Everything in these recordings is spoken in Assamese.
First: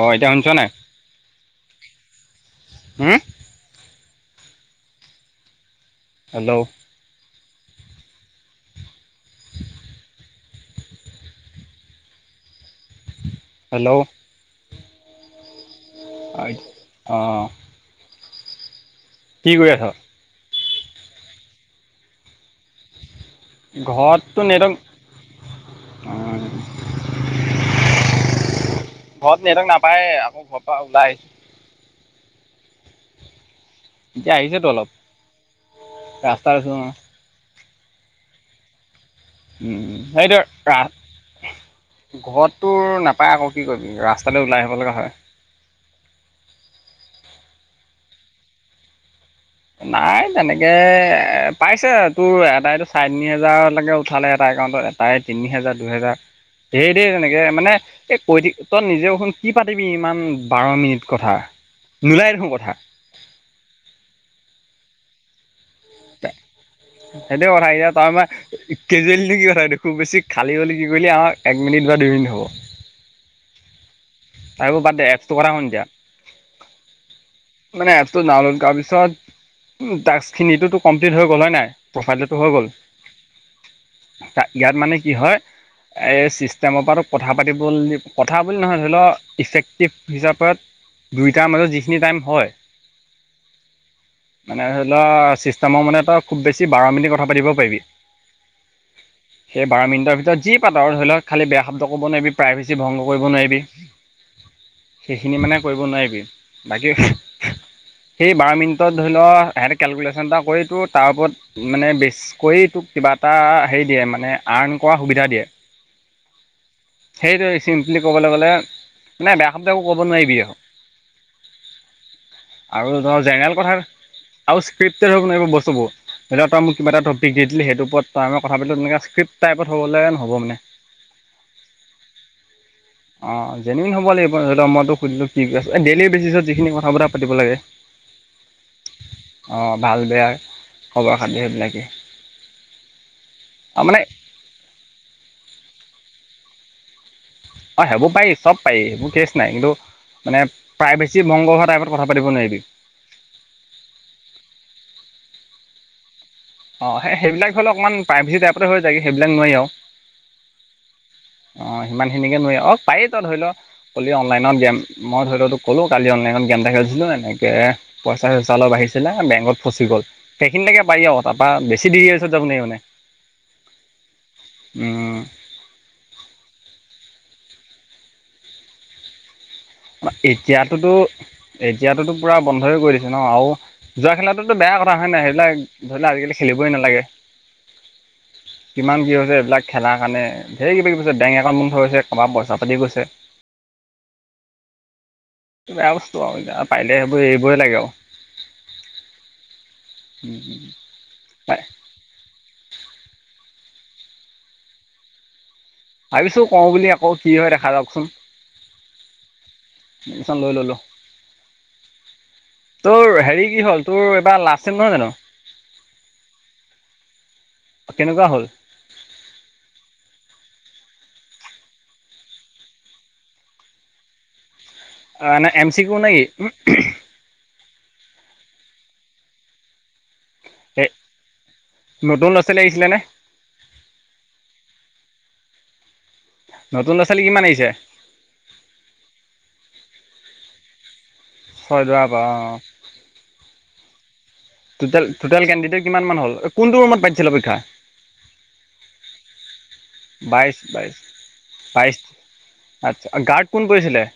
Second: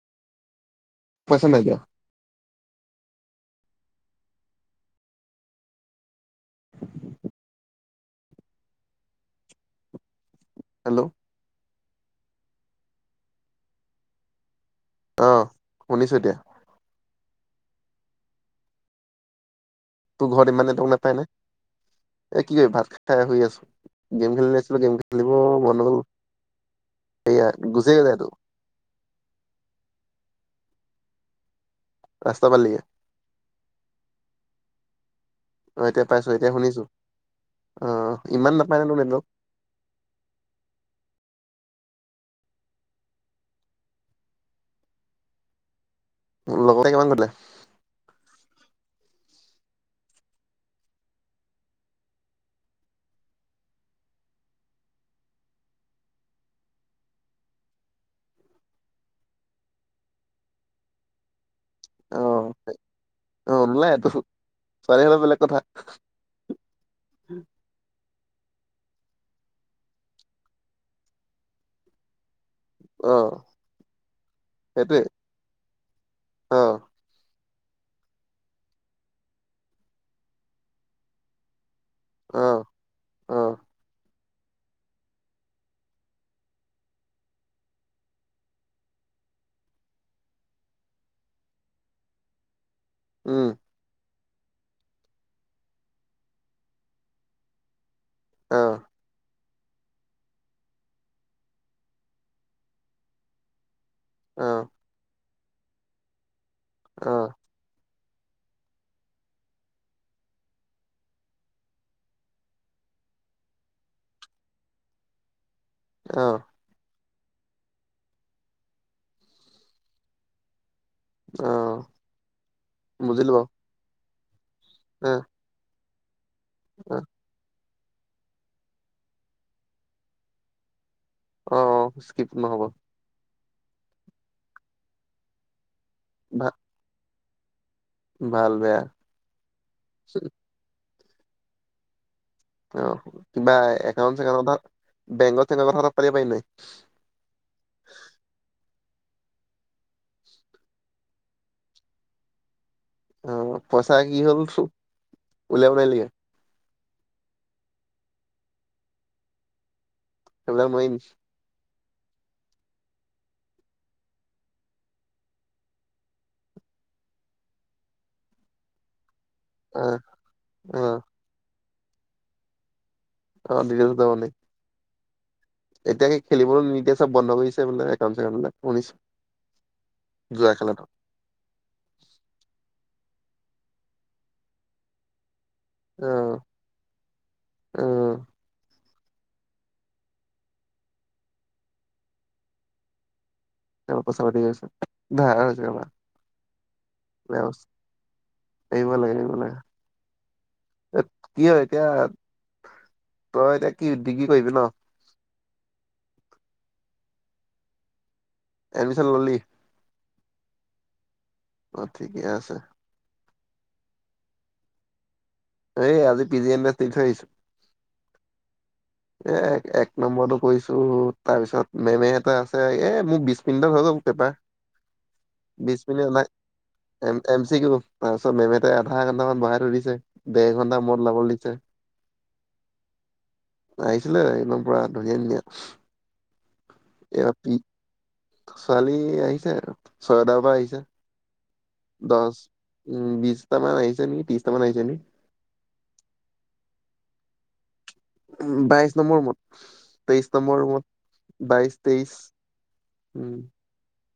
অঁ এতিয়া শুনিছ নে নাই? পইচা নাই দিয়া। হুম! হেল্ল'' [inaudible] হেল্ল' হেল্লো অঁ শুনিছো এতিয়া। আইত অঁ অঁ। কি কৰি আছ? তোৰ ঘৰত ইমান নেটৱৰ্ক নেপায় নে এ কি কৰি ভাত খাই শুই আছো। গেম ঘৰততো খেলি নে নেটৱৰ্ক আছিলো গেম খেলিব মন নগ'ল এইয়া গুচি গেলেটো। ঘৰত নেটৱৰ্ক নাপায়ে আকৌ ঘৰৰ পৰা ওলাই আহিছো। ৰাস্তা পালিগে। ইতিয়া আহিছেতো অলপ। অঁ এতিয়া পাইছো এতিয়া ৰাস্তাত আছো শুনিছো অ অঁ ইমান নাপায় নে তোৰ ৱনেটৱৰ্ক। উম! উম! সেইদৰ কা ঘৰত তোৰ নাপায় আকৌ কি কৰিবি ৰাস্তালে ওলাই আহিবলগা হয়। লগতে কিমান বাতিলে? নাই তেনেকে এ এ পাইছে তোৰ এটাইতো চাৰে তিনি হেজাৰলেকে উঠালে এটা একাউণ্টত তায়ে তিনি হেজা দুহেজা ধেই ধেই তেনেকে মানে এ কৈদি তই নিজে শুন কি পাতিবি ইমান বাৰ মিনিট কথা নোলাই দেখোন কথা। অঁ নোলাৱাই এ তো। ছোৱালী হলে বেলেগ কথা। সেইটোৱে কথা এয়া তই মই কেজুৱেলদি কি কথাদি খুব বেছি খালি হ'লি কি কৰিলি আঁহ এক মিনিট বা দুই মিনিট হ'ব। অহ এইবোৰ বাদ দে এপচটোৰ কথা শুন এতিয়া অ মানে এপছতো ডাওনলড কৰা পিছত টাক্স খিনিটো কমপ্লিট হৈ গ'ল হয় নাই প্ৰফাইলটো অ হৈ গ'ল অ ত ইয়াত মানে কি হয় এই চিষ্টেমৰ পৰাতোক কথা পাতিব কথা বুলি নহয় ধৰি ল ইফেক্টিভ হিচাপত দুইটাৰ মাজত যিখিনি টাইম হয় উম মানে ধৰি ল চিষ্টেমৰ মানে তই খুব বেছি বাৰ মিনিট কথা পাতিব পাৰিবি অ [inaudible] সেই বাৰ মিনিটৰ ভিতৰত যি পাত ধৰি লওক খালী বেয়া শব্দ কব নোৱাৰিবি প্ৰাইভেচি ভংগ কৰিব নোৱাৰিবি। অ সেইখিনি মানে কৰিব নোৱাৰিবি বাকী অ সেই বাৰ মিনিটত ধৰি ল সিহঁতে কেলকুলেশ্যন এটা কৰি তো তাৰ ওপৰত মানে বেছ কৰি তোক কিবা এটা হেৰি দিয়ে মানে আৰ্ণ কৰা সুবিধা দিয়ে। অ সেইটোৱে চিম্পলি ক'বলৈ গ'লে নাই বেয়া শব্দ এক ক'ব নোৱাৰিবি আৰু অ আৰু ধ বুজিলো বাৰু জেনেৰেল কথাৰ আৰু স্ক্ৰিপ্টেত অ হব নোৱাৰিব বস্তু বোৰ ধৰি ল তই মোক কিবা এটা টপিক দি দিলে সেইটো ওপৰত ত আমি কথা পাতিলো তেনেকৈ স্ক্ৰিপটেড টাইপ হ'লে নহব মানে অ অ স্কিপ নহ'ব অ জেনুইন হ'ব লাগিব, ধৰিল মই সুধিলো কি কৰি আছ? ডেইলি বেচিছত ভা যিখিনি কথা বতৰা পাতিব লাগে, ভাল বেয়া অঁ ভাল বেয়া খবৰ খাতি সেইবিলাকেই। অ কিবা আৰু মানে একাউন্ট চেকাউন্টৰ কথা, বেংকৰ চেংকৰ কথা পাতিব পাৰি নে নোৱাৰি? অ সেইবোৰ পাৰি চব পাৰি সেইবোৰ কেচ নাই কিন্তু, মানে প্ৰায়ভেচি ভংগ হোৱা টাইপত কথা পাতিব নোৱাৰিবি। অ পইচা কি হ'ল তোৰ? উলিয়াব নোৱাৰিলিগে? অ সেই সেইবিলাক হ'লে অকমান প্ৰাইভেচি টাইপতে হৈ যায়, সেইবিলাক নোৱাৰি আৰু। সেইবিলাক নোৱাৰিনি? অ সিমান খিনিকে নোৱাৰি অ পাৰি ত ধৰি ল, ক'লি অনলাইনত গেম, মই ধৰিল তোক ক'লোঁ কালি অনলাইনত গেম এটা খেলিছিলোঁ এনেকে পইচা চইছা অলপ আহিছিলে বেংকত ফচি অ', গ'ল, সেইখিনিলৈকে অ', পাৰি আ তাৰপা বেছি দেৰি পিছত যাব নোৱাৰি মানে। অ ডিটেলচত যাব নোৱাৰি। উম। এতিয়া সেই খেলিবলৈ নিদিয়ে চব বন্ধ কৰিছে বোলে একাউন্ট চেকাউন্ট বিলাক, শুনিছো। এতিয়াটোতো, এতিয়াতোতো পুৰা বন্ধই কৰি দিছে ন আৰু জুৱা খেলাটোতো বেয়া কথা হয় নাই সেইবিলাক, ধৰি ল অ', আজিকালি খেলিবই নালাগে। অ', কিমান কি হৈছে এইবিলাক খেলাৰ কাৰণে, ধেৰ কিবা কিবি হৈছে বেংক একাউণ্ট বন্ধ হৈছে কাৰবাৰ পইচা পাতি গৈছে। ত পইচা পাতি গৈছে ধাৰ কাৰোবাৰ বেয়া বস্তু আৰু এতিয়া পাৰিলে সেইবোৰ বেয়া এৰিবই বস্তু। লাগে আৰু। এৰিব লাগে এৰিব লাগে, কি হয় এতিয়া তই এতিয়া কি ডিগ্ৰী কৰিবি ন? ভাবিছো কৰো বুলি আকৌ, কি হয় দেখা যাওকচোন। এডমিশন ললি? এডমিচন লৈ ললো। অ ঠিকে আছে। তোৰ হেৰি কি হ'ল, তোৰ এইবাৰ লাষ্ট ছেম নহয় জানোঁ? এই আজি পি জি এম এছ দি থৈ আহিছো। অ ', কেনেকুৱা হ'ল? এ এক নম্বৰটো কৰিছো তাৰপিছত মেমে এটা আছে, এ মোৰ বিশ মিনিটত হৈ গল পেপাৰ। অ, এনে এম বিশ চি কিও মিনিট নেকি? নাই এম, এম চি কিও তাৰপিছত মে'মহেতে আধা ঘণ্টামান বহাই থৈ দিছে। দেৰ ঘণ্টা মুৰত ওলাব দিছে। নতুন ল'ৰা ছোৱালী আহিছিলে নে? আহিছিলে, একদম পুৰা ধুনীয়া-ধুনীয়া। নতুন ল'ৰা ছোৱালী কিমান আহিছে? ছোৱালী আহিছে ছয়দাৰ পৰা আহিছে। ছয় দৰা পৰা দহ, অঁ উম বিশটামান আহিছে নেকি, ত্ৰিছটামান আহিছে টোটেল নেকি। টোটেল কেণ্ডিডেট কিমান মান হ'ল, কোনটো ৰুমত পাতিছিলে পৰীক্ষা? বাইশ নম্বৰ ৰুমত, তেইশ বাইছ নম্বৰ ৰুমত, বাইছ বাইশ বাইছ তেইশ। আচ্ছা, গাৰ্ড কোন কৰিছিলে?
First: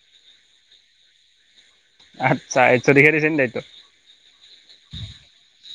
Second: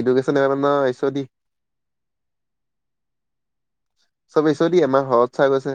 এডুকেশ্যনৰ মেম আমাৰ এছ অ দি। আচ্ছা, এছ অদিক হে দিছে নি দায়িত্ব? চবে এছ অ দিয়ে, আমাৰ শৰৎ চাৰ গৈছে।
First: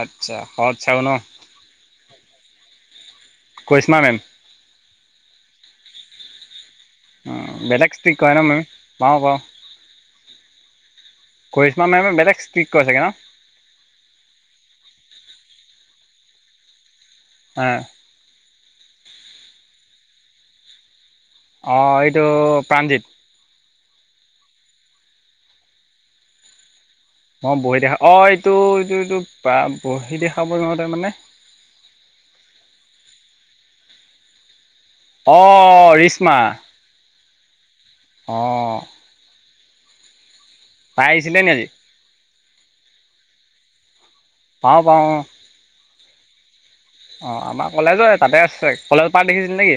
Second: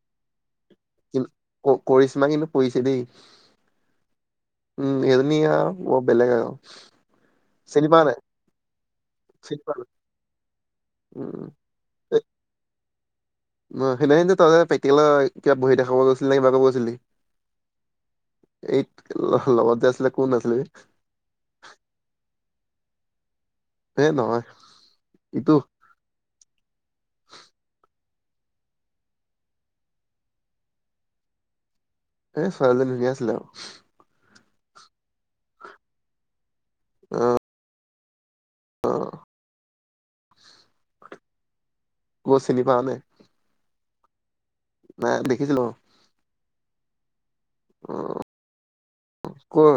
আচ্ছা, শৰৎ চাৰো কিন্তু কৰিছমা কিন্তু পৰিছে দেই। কৰিশ্মা মেম উম, এইজনী আৰু বৰ বেলেগ আৰু। উম, চিনি বেলেগ পোৱা ষ্টিক নাই? কৰে ন মে' মে', পাওঁ চিনি পোৱা নাই? পাওঁ, উম, কৰি কিছুমান মে'মে এই বেলেগ ষ্টিক কৰে চাগে ন। সেইদিনাখন যে তই যে প্ৰেক্টিকেলৰ কিবা বহি দেখাব গৈছিলি নে কিবা কৰিব গৈছিলি নেকি? হা। এইট লগত যে আছিলে কোন আছিলে? অঁ এইটো প্ৰাণজিত। সেই নহয়, ইটো- মই বহী দেখা, অঁ এইটো এইটো এইটো বহী দেখাব যাওঁঁতে মানে এই ছোৱালীজনী ধুনীয়া আছিলে আৰু। অঁ ৰিশ্মা। অঁ। অঁ। অঁ। তাই আহিছিলে নে আজি? কৰ চিনি পাওঁ নাই? পাওঁ পাওঁ নাই দেখিছিলোঁ অ। অঁ আমাৰ কলেজৰে তাতে আছে, কলেজৰ পাৰ্ক দেখিছিলি ক'ৰ? নেকি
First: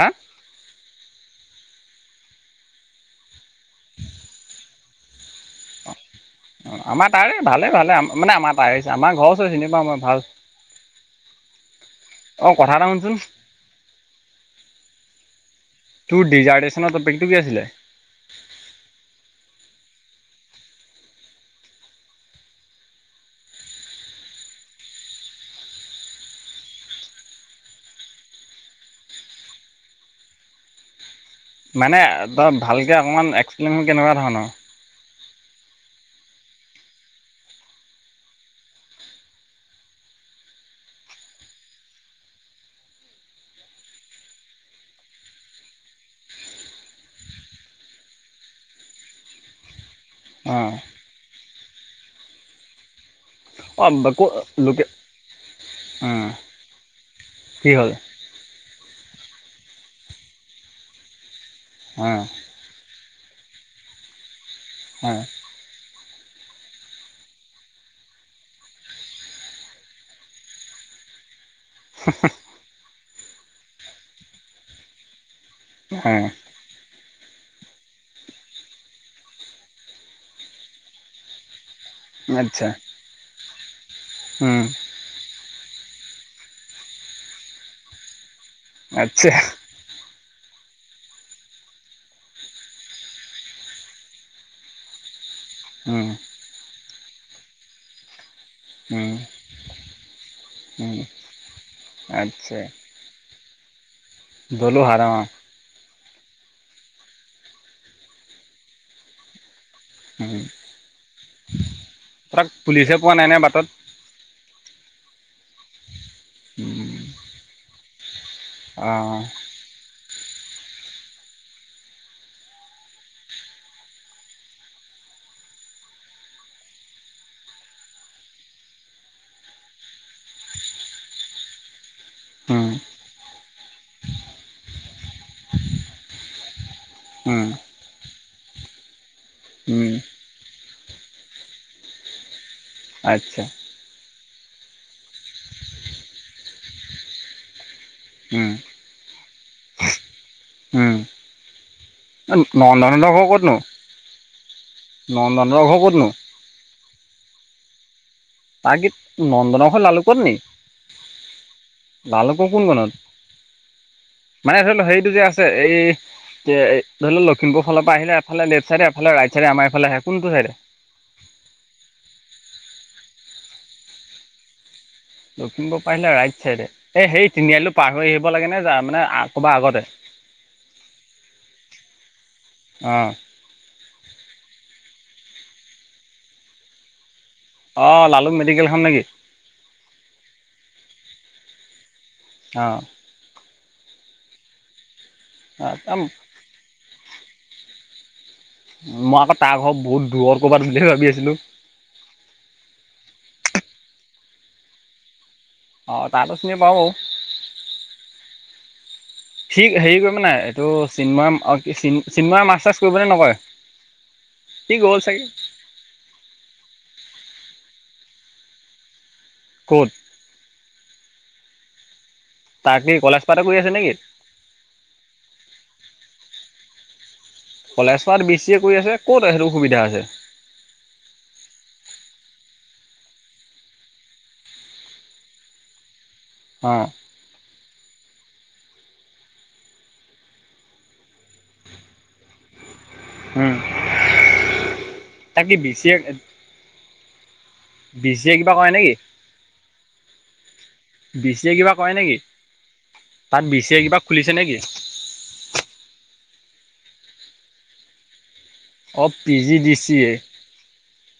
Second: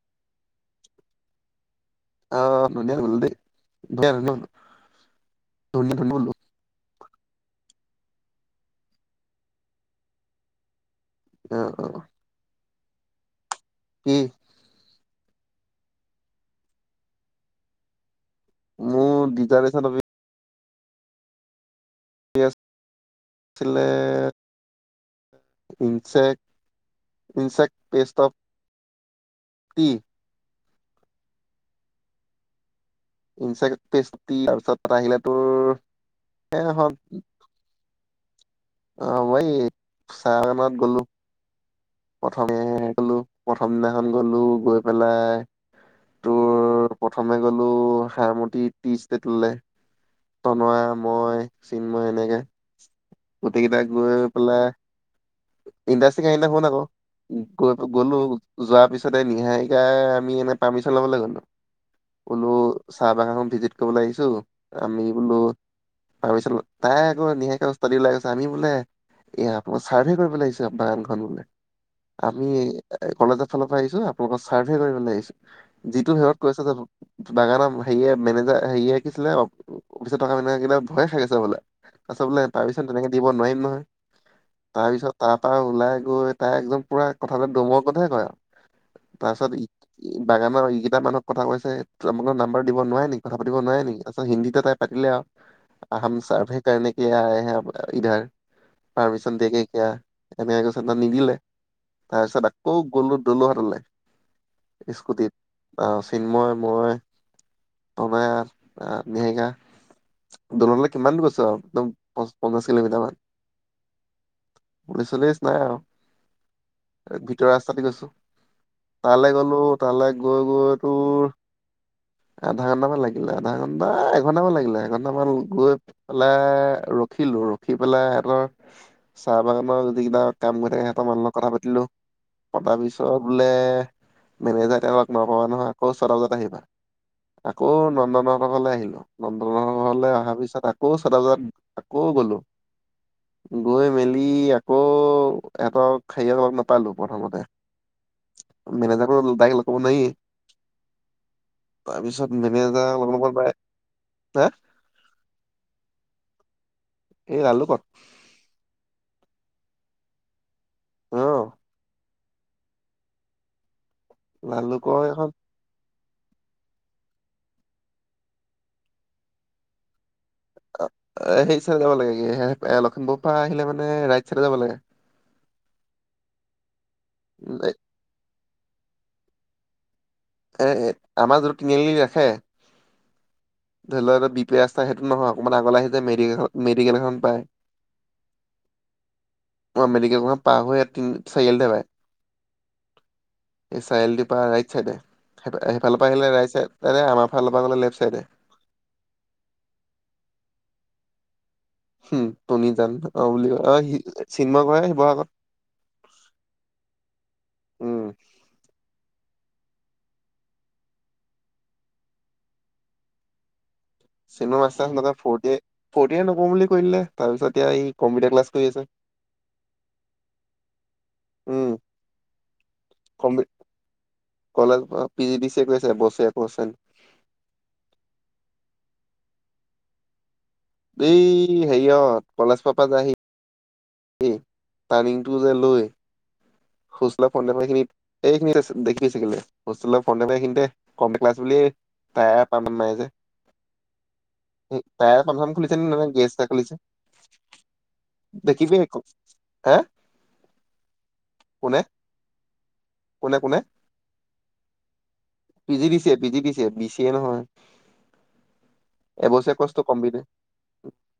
হাঁ? [inaudible] অঁ, আমাৰ তাৰে ভালেই ভালে মানে আমাৰ তাৰেই যে আমাৰ ঘৰৰ ওচৰৰ চিনি পাওঁ মই ভাল। অঁ, অঁ। অঁ কথা এটা শুনচোন। কি? তোৰ ডিজাৰেৰ্শ্যনৰ টপিকটো কি আছিলে? মোৰ ডিজাৰদেশ্যনৰ টপিক আছিলে insect, insect pest of tea. মানে ভালকে অকণমান এক্সপ্লেইনবোৰ কেনেকুৱা ধৰণৰ? তাত আহিলে তোৰ সেই [inaudible] অঁ মই [inaudible] গ'লো। প্ৰথমে গ'লো প্ৰথম দিনাখন গ'লো গৈ পেলায় তোৰ প্ৰথমে গ'লো সাৰমতি টি ষ্টেতলে। অঁ তনোয়ে মই চিন্ময় এনেকে গোটেই কেইটা গৈ অঁ ক' পেলাই লোকে ইণ্ডাষ্ট্ৰি কাহিনী এটা শুন আকৌ কি গৈ হ'ল গ'লো যোৱাৰ পিছতে নিহাৰিকাই আমি মানে পাৰ্মিশ্বন ল'বলে গ'লো। অ। বোলো চাহ বাগানখন ভিজিট কৰিবলে আহিছোঁ আমি বোলোঁ ভাবিছিলোঁ তাই আকৌ নিহাৰিকা উস্তাদি ওলাই গৈছে আমি বোলে এ আপোন চাৰ্ভে কৰিব বলে আহিছো আপোনাৰ বাগান খন বোলে। আমি এই কলেজৰ ফালৰ পৰা আহিছোঁ আপোনালোকৰ চাৰ্ভে কৰিবলৈ আহিছো যিটো হেৰিত কৈছে যাব বাগানাৰ হেৰিয়ে মেনেজাৰ হেৰিয়ে কি আছিলে অফিচত থকা মেনেজাৰ কিটা ভয়ে খাই গৈছিলে বোলে। তাৰপিছত বোলে আচ্ছা পাৰ্মিচন তেনেকে দিব নোৱাৰিম নহয় উম তাৰপিছত তাৰ পৰা ওলাই গৈ তাই একদম পুৰা কথা বিলাক দমৰ কথাই কয় আৰু আচ্ছা তাৰ পিছত বাগানৰ এইকেইটা মানুহক কথা কৈছে, তেওঁ লোকৰ নাম্বাৰ দিব নোৱাৰে নি, কথা পাতিব নোৱাৰে নি, তাৰ পিছত হিন্দীতে তাই পাতিলে আও উম হাম চাৰভে কাৰনে কে, আয়ে হে ইধৰ, উম পাৰ্মিছন দেগে কিয়া? এনেক কৈছে তাত উম নিদিলে, তাৰপিছত আকৌ গ'লো দলোহাতলে। দলোহাৰা অ, অ, চিন্ময় মই, তনয়া, নিহাৰিকা। উম, দললে কিমান গৈছো আও, একদম পঞ্চ- তাক পঞ্চাশ পুলিচে পোৱা নাই নে, বাটত? পুলিচ-চুলিছ নাই আৰু ভিতৰ ৰাস্তাদি গৈছো। অঁ তালৈ গ'লো, তালৈ গৈ, গৈ, তোৰ আধা ঘন্টামান লাগিলে, আধা ঘণ্টা এঘণ্টামান লাগিলে এঘন্টামান গৈ। পেলাই ৰখিলো, ৰখি পেলাই আকৌ কিবা আমাৰ যদি কিবা কাম কৰি থাকে, সিহঁতৰ মানুহৰ লগত কথা পাতিলো। পতাৰ পিছত বোলে, মেনেজাৰক এতিয়া লগ নাপাবা নহয় আকৌ ছটা বজাত আহিবা। আকৌ নন্দনৰ হঁতৰ ঘৰলে আহিলো। নন্দনহঁত ঘৰলে অহাৰ পিছত, আকৌ ছটা বজাত আকৌ গলোঁ। আচ্ছা। গৈ মেলি আকৌ, ইহঁতক হেৰিয়ত লগ নাপালো প্ৰথমতে। উম মেনেজাৰবোৰক ডাইৰেক্ট লগ কৰিব নোৱাৰিয়ে। উম তাৰপিছত মেনেজাৰ নন্দনৰ লগত লগ ঘৰ ক'তনো নাপায়, হা নন্দনৰ ঘৰ ক'তনো? এই লালুকত। তাৰ কি নন্দনৰ ঘৰ লালুকত নেকি? অ, লালুকৰ কোন কনত, মানে ধৰি ল, লালুকৰ হেৰিটো যে এখন আছে এই এ, ধৰি লওঁক লখিমপুৰ ফালৰ পৰা আহিলে, এফালে লেফট চাইডে এফালে ৰাইট চাইডে আমাৰ এইফালে আহে, কোনটো ছাইডে? অ, হেৰি চাইডে যাব লাগে, কি লখিমপুৰৰ পৰা আহিলে মানে ৰাইট চাইডে যাব লাগে। লখিমপুৰ পাৰিলে ৰাইট চাইডে, এই সেই তিনিআলিটো পাৰ হৈ আহিব লাগে নে, যাৰ মানে ক'ৰবাৰ আগতে? এই আমাৰ যোনটো তিনিআলিত ৰাখে। অ, ধৰি লওঁক এটা বি, পি, ৰাস্তা সেইটো নহয়, অকণমান আগলৈ আহি যে মেডি, কাষত মেডিকেল এখন পায়। অ, লালুং মেডিকেলখন নেকি? অ, মেডিকেলখন পাৰ হৈ তিনি, চাৰিআলিতে পাই। অ, এই চাৰিআলিটোৰ পৰা ৰাইট চাইডে, সেইফালৰ পৰা আহিলে ৰাইট চাইড। তেনে, আমাৰ ফালৰ পৰা গ'লে লেফ চাইডে। মই আকৌ তাৰ ঘৰত বহুত দূৰ ক'ৰবাত বুলিয়ে ভাবি আছিলো। উম, [inaudible] অ, বুলি কয় অ, চিনময় ঘৰহে শিৱসাগত। অ, তাৰতো চিনি পাওঁ বাৰু। উম, ঠিক হেৰি কৰিব নাই, এইটো চিনময় অ, কি চিনময় মাছ-চাছ কৰিবনে নকৰে? চিনময় সি মাছ-চাছ গ'ল নকয়ে, চাগে। ফৰ্ট ইয়েৰ, ফৰ্ট নকৰো বুলি কয় দিলে, তাৰপিছত এতিয়া এই কম্পিউটাৰ ক্লাছ কৰি আছে। ক'ত? উম, তাক কি কলেজ [unintelligible] কম্পি কৰি আছে নেকি? College P G D C কৰি আছে এবছৰীয়া। [unintelligible] কলেজত বি চি এ কৰি আছে ক'ত সেইটো সুবিধা আছে? উম হেৰিয়ত কলেজত [unintelligible] এই টাৰণিংটো যে লৈ অহ। হোষ্টেলৰ ফ্ৰণ্টত খিনিত এইখিনি দেখিলে হোষ্টেলৰ ফ্ৰণ্টতএ ই খিনিতে কম্পিউটাৰ ক্লাছ বুলি উম। তাকে B C A [unintelligible] B C A কিবা কৰে নেকি [unintelligible] আহ। বি চি এ কিবা কৰে নেকি? কোনে তাত কোনে বি চি এ কিবা খুলিছে নেকি? P G D A, P G D A, B C A নহয়। অ পি এবছৰীয়া জি কৰ্চটো দিচি এ কমপ্লিট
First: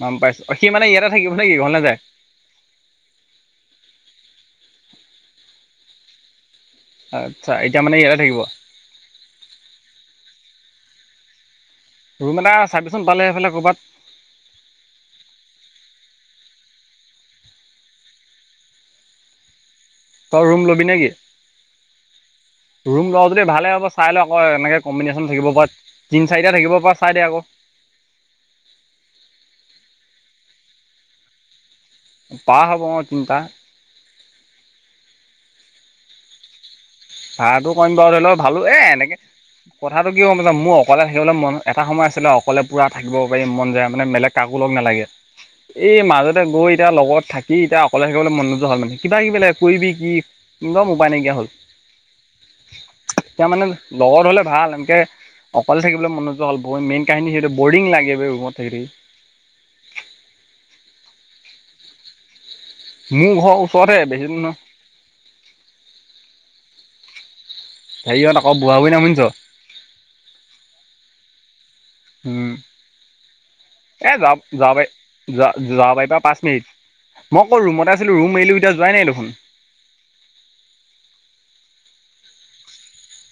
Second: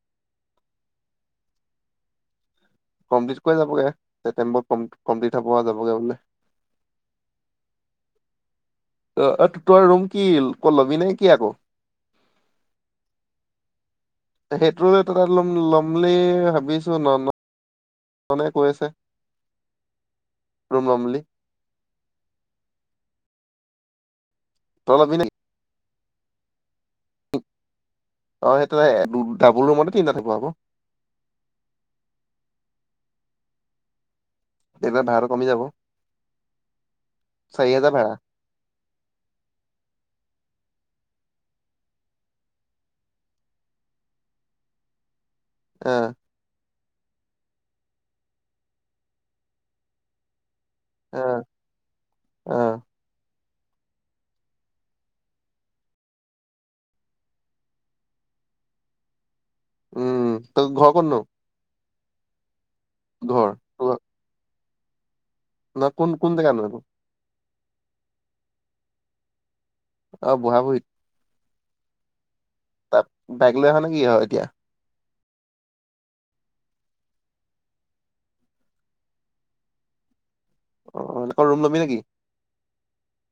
গম পাইছো। অ সি মানে ইয়াতে থাকিব নেকি ঘৰ নেযায়? কমপ্লিট কৰি যাবগে, ছেপ্টেম্বৰত কমপ্লিট হ'ব আৰু যাবগে বোলে। আচ্ছা এতিয়া মানে ইয়াতে থাকিব। অ তই ৰুম কি ক'ত লবি নে কি আকৌ? ৰুম এটা চাবিচোন পালে সেইফালে ক'ৰবাত। সেইটো তাত লম ল'ম বুলি ভাবিছো ন ন তনে কৈ আছে। তই ৰুম লবি ল'ম নেকি? বুলি। ৰুম লও যদি ভালে হ'ব চাই লৈ অকৌ তেনেকে তই লবি নেকি? কম্ববিনেশ্যন থাকিব বাত, তিন চাৰিটা থাকিব পৰা চাই দে আকৌ। অ সেইটো ডাবল ৰুমতে তিনিটা থাকিব আকৌ। পাৰ হ'ব ও তিনটা। তেতিয়া ভাড়াটো কমি যাব। চাৰি ভাড়াটো কম হাজাৰ ভাড়া বাৰু ধৰি লও ভালো এ এনেকে কথাটো কি হ'ল মোৰ অকলে থাকিবলৈ মন এটা সময় আছিলে অকলে পুৰা থাকিব পাৰি মন যায় মানে বেলেগ কাকো লগ নালাগে। অ এই মাজত গৈ এতিয়া লগত থাকি এতিয়া অকলে থাকিবলে মন নোযোৱা হ'ল মানে। কিবা কিবি লাগে কৰিবি কি কিবা উপাই নাইকিয় হ'ল। অহ। তাৰমানে মানে লগৰ হ'লে ভাল এনকে অকলে থাকিবলৈ মন নোযোৱা হ'ল ব, মেইন কাহিনী সেইটো। বৰিং লাগে‌ বে ৰুমত থাকি‌ থাকি। উম তই ঘৰ ক'ত নো? মোৰ ঘৰ ওচৰতে বেছি দূৰ নহয়। ন কোন কোন জগা নু সেইতো? হেৰিয়হত আকৌ বোৱা বুহি শুনিছ? অ বু়ৱা বুহীত। উম এ [unintelligible] ঝা তাত ঝাওবাৰীৰ বাইক লৈ পাৰিবা আহা নেকি আৰু পাঁচ এতিয়া মিনিট। মই অকৌ ৰুমতে আছিলোঁ ৰুম এৰিলোঁ এতিয়া যোৱাই নাই দেখোন। অ আকৌ ৰুম ল'বি নেকি?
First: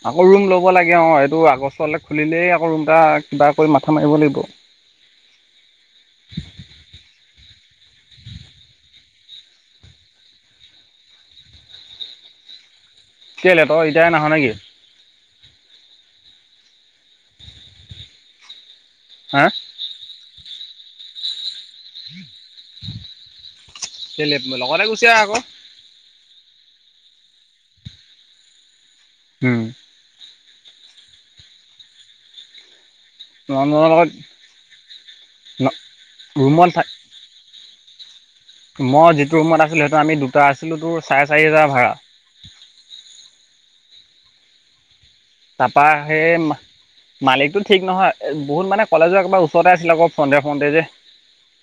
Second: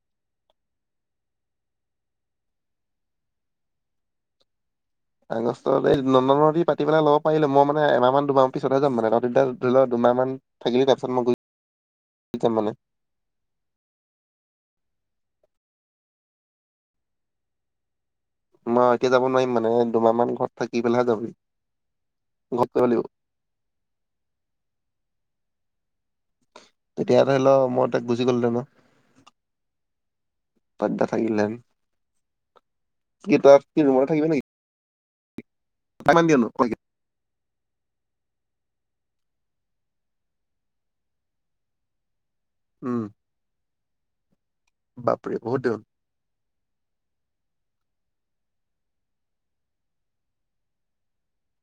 আকৌ ৰুম ল'ব লাগে অ, এইটো অগষ্টত খুলিলেই আকৌ ৰুম এটা কিবা কৰি মাথা মাৰিব লাগিব। আগষ্ট এই নন্দনৰ দি পাতি পাই ল'ব পাৰিলো মই মানে এমাহমান-দুমাহ মান পিছতহে যাম মানে তহঁতি তেতিয়া দুমাহমান থাকিলি [unintelligible] মানে কেলে তই এতিয়াই নাহ নেকি? মই এতিয়া যাব হা নোৱাৰিম মানে দুমাহ মান ঘৰত থাকি পেলাইহে যাবি। কেলে লগতে গুচি আহ আকৌ। তেতিয়া ধৰি লও মই তাক বুজি গলোহেতেন ন। উমঁ। পদদা থাগিলেন। কি তোমালোকৰ ৰুমতে থাকিবি নেকি লগত ন। কিমান দিয়েনু কয়গে- মই যিটো ৰুমত আছিলোঁ সেইটো আমি দুটা আছিলোঁ তোৰ চাৰে চাৰি হাজাৰ ভাড়া। উমঁ! বাপৰে বহুত দিন তাপাৰ- সেই মালিকটো ঠিক নহয় বহুত মানে কলেজৰ একবাৰ ওচৰতে আছিলে আকৌ ফ্ৰন্টে ফ্ৰণ্টে যে।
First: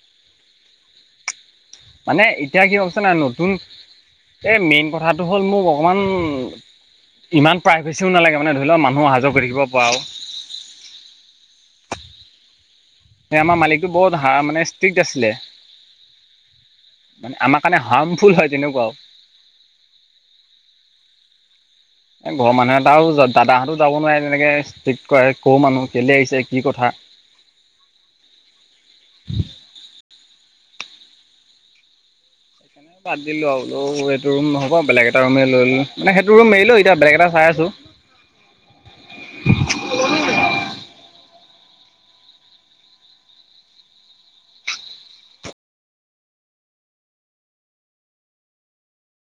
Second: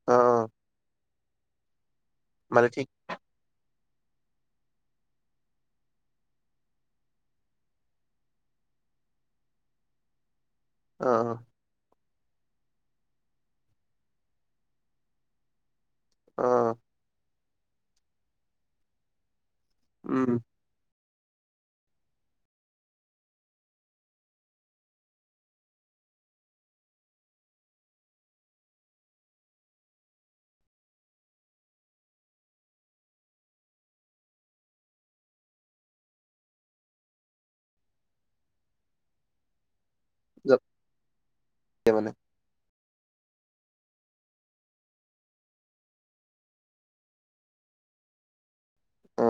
অঁ! মানে এতিয়া কি হ'ল ক‌ইছো নাই নতুন এই মেইন কথাটো হ'ল মোক অকমান- ইমান প্ৰাইভেচিও নালাগে মানে ধৰি লওক মানুহ অহা যোৱা কৰি থাকিব পৰা আৰ। অঁ অঁ! আমাৰ মালিকটো বৰ ধা মানে ষ্ট্ৰিক্ট আছিলে। অঁ! আমাৰ কাৰণে হাৰ্মফুল হয়ঁ তেনেকুৱাও। উমঁ! এ ঘৰৰ মানুহ এটা আৰু দাদাহঁতো যাব নোৱাৰে তেনেকে ষ্ট্ৰিক্ট কৰে ক মানুহ কেলে আহিছে কি কথা। বাদ দিলো আৰু বোলো এইটো ৰুম নহব বেলেগ এটা ৰুমে লই ললো মানে সেইটো ৰুম এৰিলো এতিয়া বেলেগ এটা চাই আছোঁ। য কিয় মানে। অ